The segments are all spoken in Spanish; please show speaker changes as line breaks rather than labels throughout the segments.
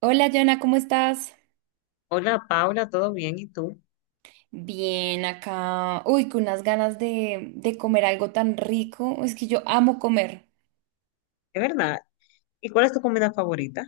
Hola, Jana, ¿cómo estás?
Hola Paula, ¿todo bien? ¿Y tú?
Bien, acá. Uy, con unas ganas de comer algo tan rico. Es que yo amo comer.
Es verdad. ¿Y cuál es tu comida favorita?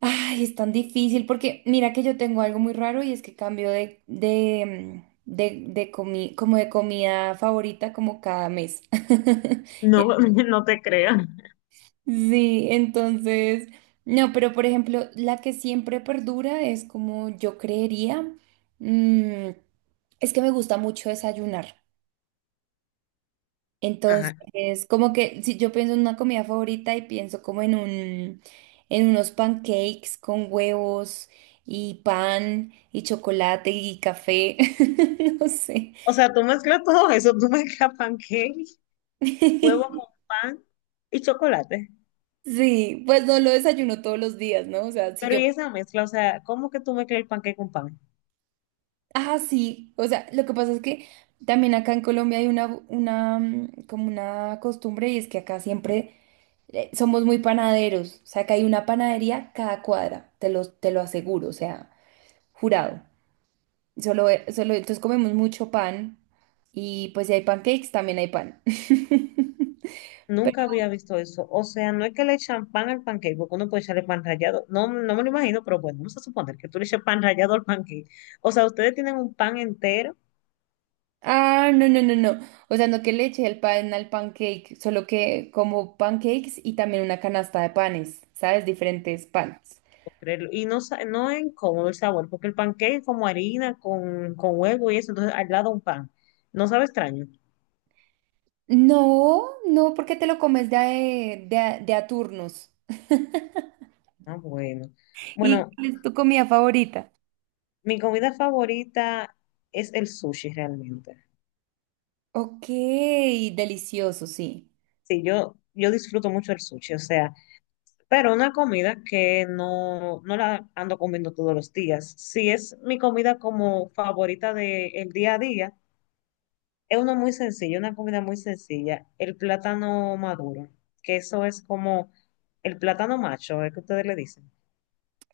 Ay, es tan difícil porque mira que yo tengo algo muy raro y es que cambio de, mm, de comi- como de comida favorita como cada mes.
No, no te creo.
Sí, entonces, no, pero por ejemplo, la que siempre perdura es como yo creería. mm, es que me gusta mucho desayunar.
Ajá.
Entonces, como que si yo pienso en una comida favorita y pienso como en en unos pancakes con huevos y pan y chocolate y café, no sé.
O sea, tú mezclas todo eso, tú mezclas pancake, huevo con pan y chocolate.
Sí, pues no lo desayuno todos los días, ¿no? O sea, si
Pero
yo,
¿y esa mezcla? O sea, ¿cómo que tú mezclas el pancake con pan?
ah, sí, o sea, lo que pasa es que también acá en Colombia hay una como una costumbre y es que acá siempre somos muy panaderos, o sea, acá hay una panadería cada cuadra, te lo aseguro, o sea, jurado. Solo, solo, entonces comemos mucho pan y pues si hay pancakes, también hay pan.
Nunca había visto eso. O sea, no es que le echan pan al pancake, porque uno puede echarle pan rallado. No, no me lo imagino, pero bueno, vamos a suponer que tú le echas pan rallado al pancake. O sea, ustedes tienen un pan entero.
Ah, no, no, no, no. O sea, no que le eche el pan al pancake, solo que como pancakes y también una canasta de panes, ¿sabes? Diferentes panes.
Puedo creerlo. Y no, no es incómodo el sabor, porque el pancake es como harina con huevo y eso, entonces al lado un pan. No sabe extraño.
No, no, porque te lo comes de a turnos.
Ah, bueno.
¿Y
Bueno,
cuál es tu comida favorita?
mi comida favorita es el sushi realmente.
Ok, delicioso, sí.
Sí, yo disfruto mucho el sushi, o sea, pero una comida que no la ando comiendo todos los días. Si es mi comida como favorita del día a día, es uno muy sencillo, una comida muy sencilla. El plátano maduro, que eso es como el plátano macho, es que ustedes le dicen.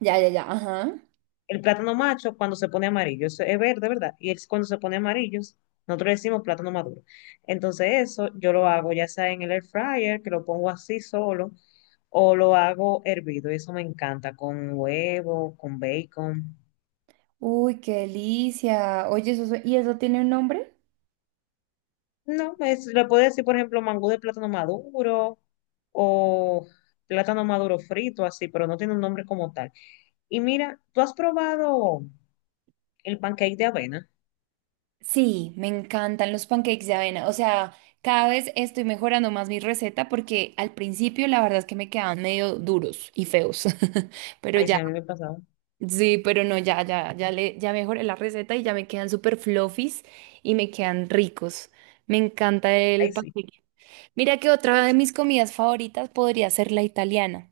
Ya, ya, ya, ajá.
El plátano macho cuando se pone amarillo, eso es verde, ¿verdad? Y es cuando se pone amarillo, nosotros le decimos plátano maduro. Entonces eso yo lo hago ya sea en el air fryer, que lo pongo así solo, o lo hago hervido, y eso me encanta, con huevo, con bacon.
Uy, qué delicia. Oye, ¿y eso tiene un nombre?
No, es, le puedo decir, por ejemplo, mangú de plátano maduro o plátano maduro frito, así, pero no tiene un nombre como tal. Y mira, ¿tú has probado el pancake de avena?
Sí, me encantan los pancakes de avena. O sea, cada vez estoy mejorando más mi receta porque al principio la verdad es que me quedaban medio duros y feos. Pero
Ay, sí,
ya,
a mí me pasaba.
sí, pero no, ya mejoré la receta y ya me quedan súper fluffies y me quedan ricos. Me encanta el
Ay, sí.
pancake. Mira que otra de mis comidas favoritas podría ser la italiana.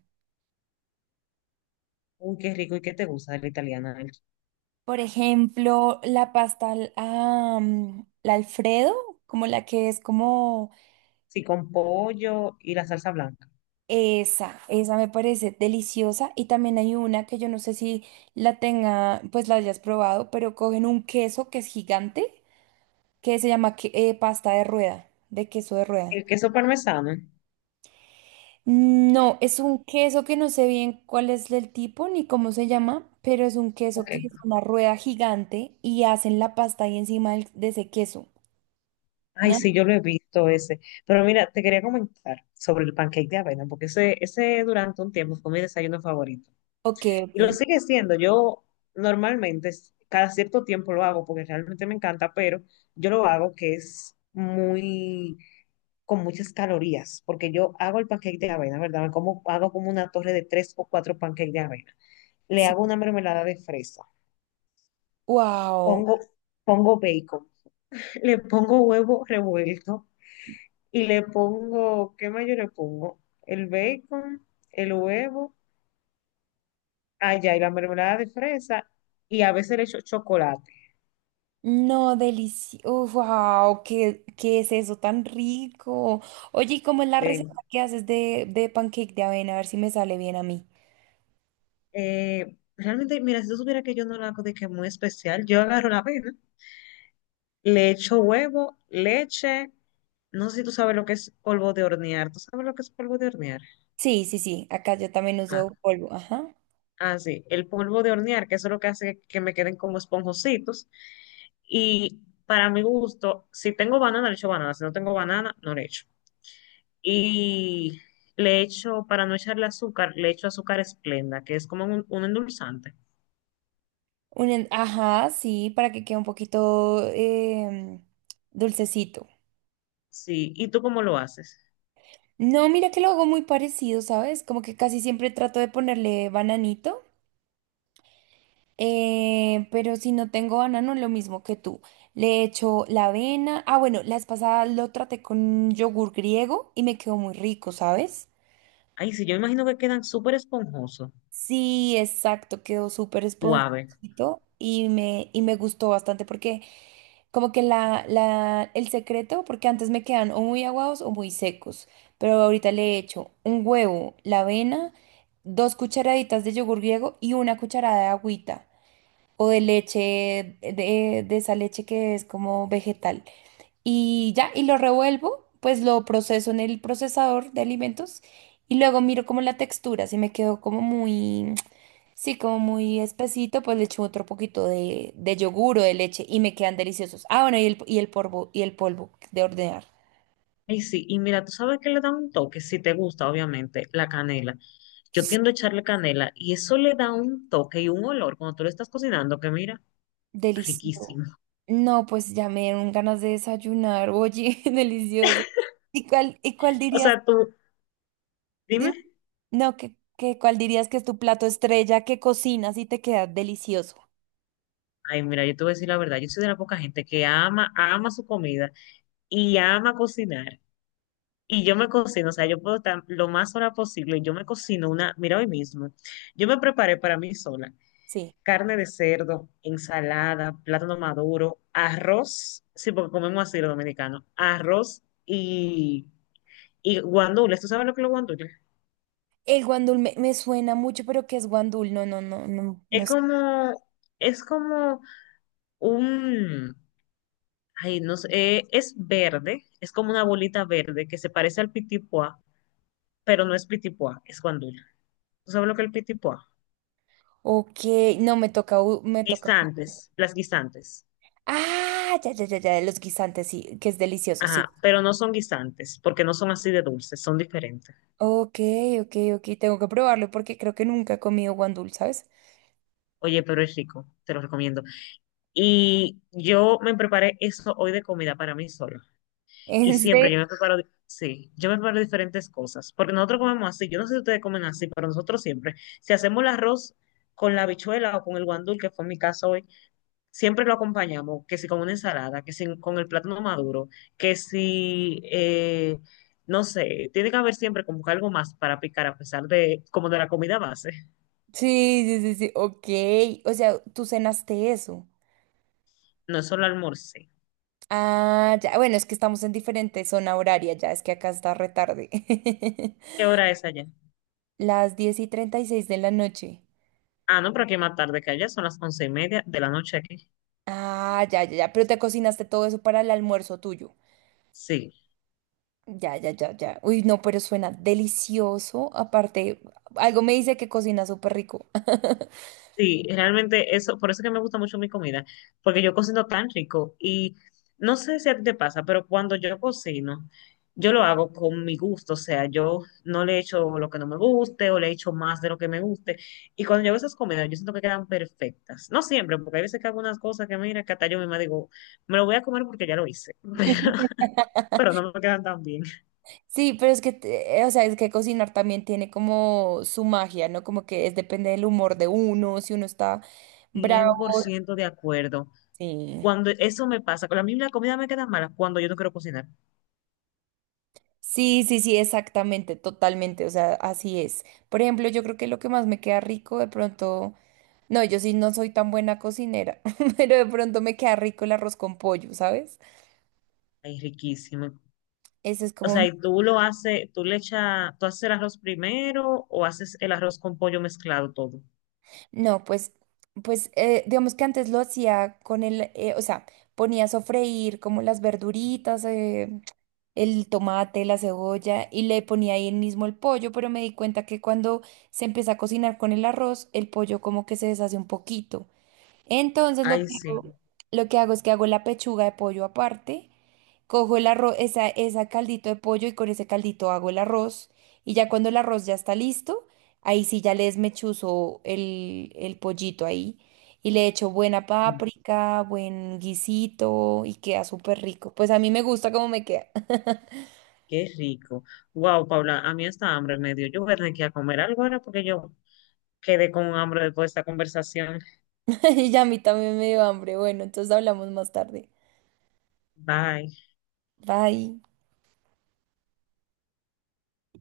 Uy, qué rico y qué te gusta de la italiana. El-
Por ejemplo, la pasta, la Alfredo, como la que es como
Sí, con pollo y la salsa blanca.
esa me parece deliciosa. Y también hay una que yo no sé si la tenga, pues la hayas probado, pero cogen un queso que es gigante, que se llama que- pasta de rueda, de queso de rueda.
El queso parmesano.
No, es un queso que no sé bien cuál es el tipo ni cómo se llama, pero es un queso
Ok.
que es una rueda gigante y hacen la pasta ahí encima de ese queso,
Ay,
¿no?
sí, yo lo he visto ese. Pero mira, te quería comentar sobre el pancake de avena, porque ese durante un tiempo fue mi desayuno favorito.
Ok,
Y lo
ok.
sigue siendo. Yo normalmente cada cierto tiempo lo hago porque realmente me encanta, pero yo lo hago que es muy con muchas calorías, porque yo hago el pancake de avena, ¿verdad? Me como, hago como una torre de tres o cuatro pancakes de avena. Le
Sí.
hago una mermelada de fresa.
Wow.
Pongo, pongo bacon. Le pongo huevo revuelto y le pongo, ¿qué más yo le pongo? El bacon, el huevo, allá y la mermelada de fresa y a veces le echo chocolate.
No, delicioso. Wow, ¿qué es eso tan rico? Oye, ¿y cómo es la receta que haces de pancake de avena? A ver si me sale bien a mí.
Realmente, mira, si tú supieras que yo no la hago de que muy especial, yo agarro la avena, le echo huevo, leche, no sé si tú sabes lo que es polvo de hornear, ¿tú sabes lo que es polvo de hornear?
Sí, sí, sí, acá yo también
Ah,
uso polvo, ajá.
sí, el polvo de hornear, que eso es lo que hace que me queden como esponjositos. Y para mi gusto, si tengo banana, le echo banana. Si no tengo banana, no le echo. Y le echo, para no echarle azúcar, le echo azúcar esplenda, que es como un endulzante.
Ajá, sí, para que quede un poquito dulcecito.
Sí. ¿Y tú cómo lo haces?
No, mira que lo hago muy parecido, ¿sabes? Como que casi siempre trato de ponerle bananito. Pero si no tengo banano, lo mismo que tú. Le echo la avena. Ah, bueno, la vez pasada lo traté con yogur griego y me quedó muy rico, ¿sabes?
Ay, sí, yo imagino que quedan súper esponjosos,
Sí, exacto, quedó súper
suaves.
esponjosito y y me gustó bastante porque como que el secreto, porque antes me quedan o muy aguados o muy secos, pero ahorita le he hecho un huevo, la avena, dos cucharaditas de yogur griego y una cucharada de agüita, o de leche, de esa leche que es como vegetal. Y ya, y lo revuelvo, pues lo proceso en el procesador de alimentos y luego miro como la textura, si me quedó como muy, sí, como muy espesito, pues le echo otro poquito de yogur o de leche y me quedan deliciosos. Ah, bueno, y el polvo de hornear
Ay, sí, y mira, tú sabes que le da un toque, si te gusta, obviamente, la canela. Yo tiendo a echarle canela y eso le da un toque y un olor cuando tú lo estás cocinando, que mira,
delicioso.
riquísimo.
No, pues ya me dieron ganas de desayunar, oye, delicioso. ¿Y cuál
O
dirías?
sea, tú, dime.
No, que ¿cuál dirías que es tu plato estrella que cocinas y te queda delicioso?
Ay, mira, yo te voy a decir la verdad, yo soy de la poca gente que ama, ama su comida y ama cocinar. Y yo me cocino, o sea, yo puedo estar lo más sola posible. Yo me cocino una, mira hoy mismo, yo me preparé para mí sola
Sí.
carne de cerdo, ensalada, plátano maduro, arroz, sí, porque comemos así los dominicanos, arroz y guandules. ¿Tú sabes lo que es los guandules?
Me suena mucho, pero ¿qué es guandul? No, no, no, no,
Es
no sé.
como, es como un, ay, no sé, es verde, es como una bolita verde que se parece al pitipuá, pero no es pitipuá, es guandule. ¿Tú sabes lo que es el pitipuá?
Ok, no, me toca.
Guisantes, las guisantes.
Ah, ya, ya, ya, ya, los guisantes, sí, que es delicioso, sí.
Ajá, pero no son guisantes, porque no son así de dulces, son diferentes.
Ok, ok, ok, tengo que probarlo porque creo que nunca he comido guandul, ¿sabes?
Oye, pero es rico, te lo recomiendo. Y yo me preparé eso hoy de comida para mí sola. Y
¿En serio?
siempre yo me preparo, sí, yo me preparo diferentes cosas. Porque nosotros comemos así, yo no sé si ustedes comen así, pero nosotros siempre, si hacemos el arroz con la habichuela o con el guandul, que fue mi caso hoy, siempre lo acompañamos, que si con una ensalada, que si con el plátano maduro, que si, no sé, tiene que haber siempre como que algo más para picar a pesar de, como de la comida base.
Sí, sí, sí, sí, ok. O sea, tú cenaste eso.
No es solo almuerzo.
Ah, ya, bueno, es que estamos en diferente zona horaria, ya, es que acá está retarde.
¿Qué hora es allá?
Las 10:36 de la noche.
Ah, no, pero aquí más tarde que allá, son las 11:30 de la noche aquí.
Ah, ya, ya, ya. Pero te cocinaste todo eso para el almuerzo tuyo.
Sí,
Ya, ya, ya, ya. Uy, no, pero suena delicioso. Aparte, algo me dice que cocina súper rico.
sí, realmente eso, por eso es que me gusta mucho mi comida, porque yo cocino tan rico y no sé si a ti te pasa, pero cuando yo cocino, yo lo hago con mi gusto, o sea, yo no le echo lo que no me guste o le echo más de lo que me guste. Y cuando yo hago esas comidas, yo siento que quedan perfectas. No siempre, porque hay veces que hago unas cosas que mira, que hasta yo misma digo, me lo voy a comer porque ya lo hice, pero no me quedan tan bien.
Sí, pero es que, o sea, es que cocinar también tiene como su magia, ¿no? Como que es, depende del humor de uno, si uno está bravo.
100% de acuerdo.
Sí.
Cuando eso me pasa, con la misma comida me queda mala cuando yo no quiero cocinar.
Sí, sí, sí, exactamente, totalmente. O sea, así es. Por ejemplo, yo creo que lo que más me queda rico de pronto. No, yo sí no soy tan buena cocinera, pero de pronto me queda rico el arroz con pollo, ¿sabes?
Ay, riquísimo.
Ese es
O sea,
como,
y tú lo haces, tú le echas, tú haces el arroz primero o haces el arroz con pollo mezclado todo.
no, pues, pues, digamos que antes lo hacía con o sea, ponía a sofreír como las verduritas, el tomate, la cebolla, y le ponía ahí el mismo el pollo, pero me di cuenta que cuando se empieza a cocinar con el arroz, el pollo como que se deshace un poquito. Entonces lo
Ay,
que
sí.
hago, lo que hago es que hago la pechuga de pollo aparte, cojo el arroz, esa caldito de pollo y con ese caldito hago el arroz. Y ya cuando el arroz ya está listo, ahí sí ya le desmechuzo el pollito ahí y le echo buena
Ay,
páprica, buen guisito y queda súper rico. Pues a mí me gusta cómo me queda.
qué rico. Wow, Paula, a mí esta hambre me dio. Yo voy a tener que ir a comer algo ahora porque yo quedé con hambre después de esta conversación.
Y ya a mí también me dio hambre. Bueno, entonces hablamos más tarde.
Bye.
Bye.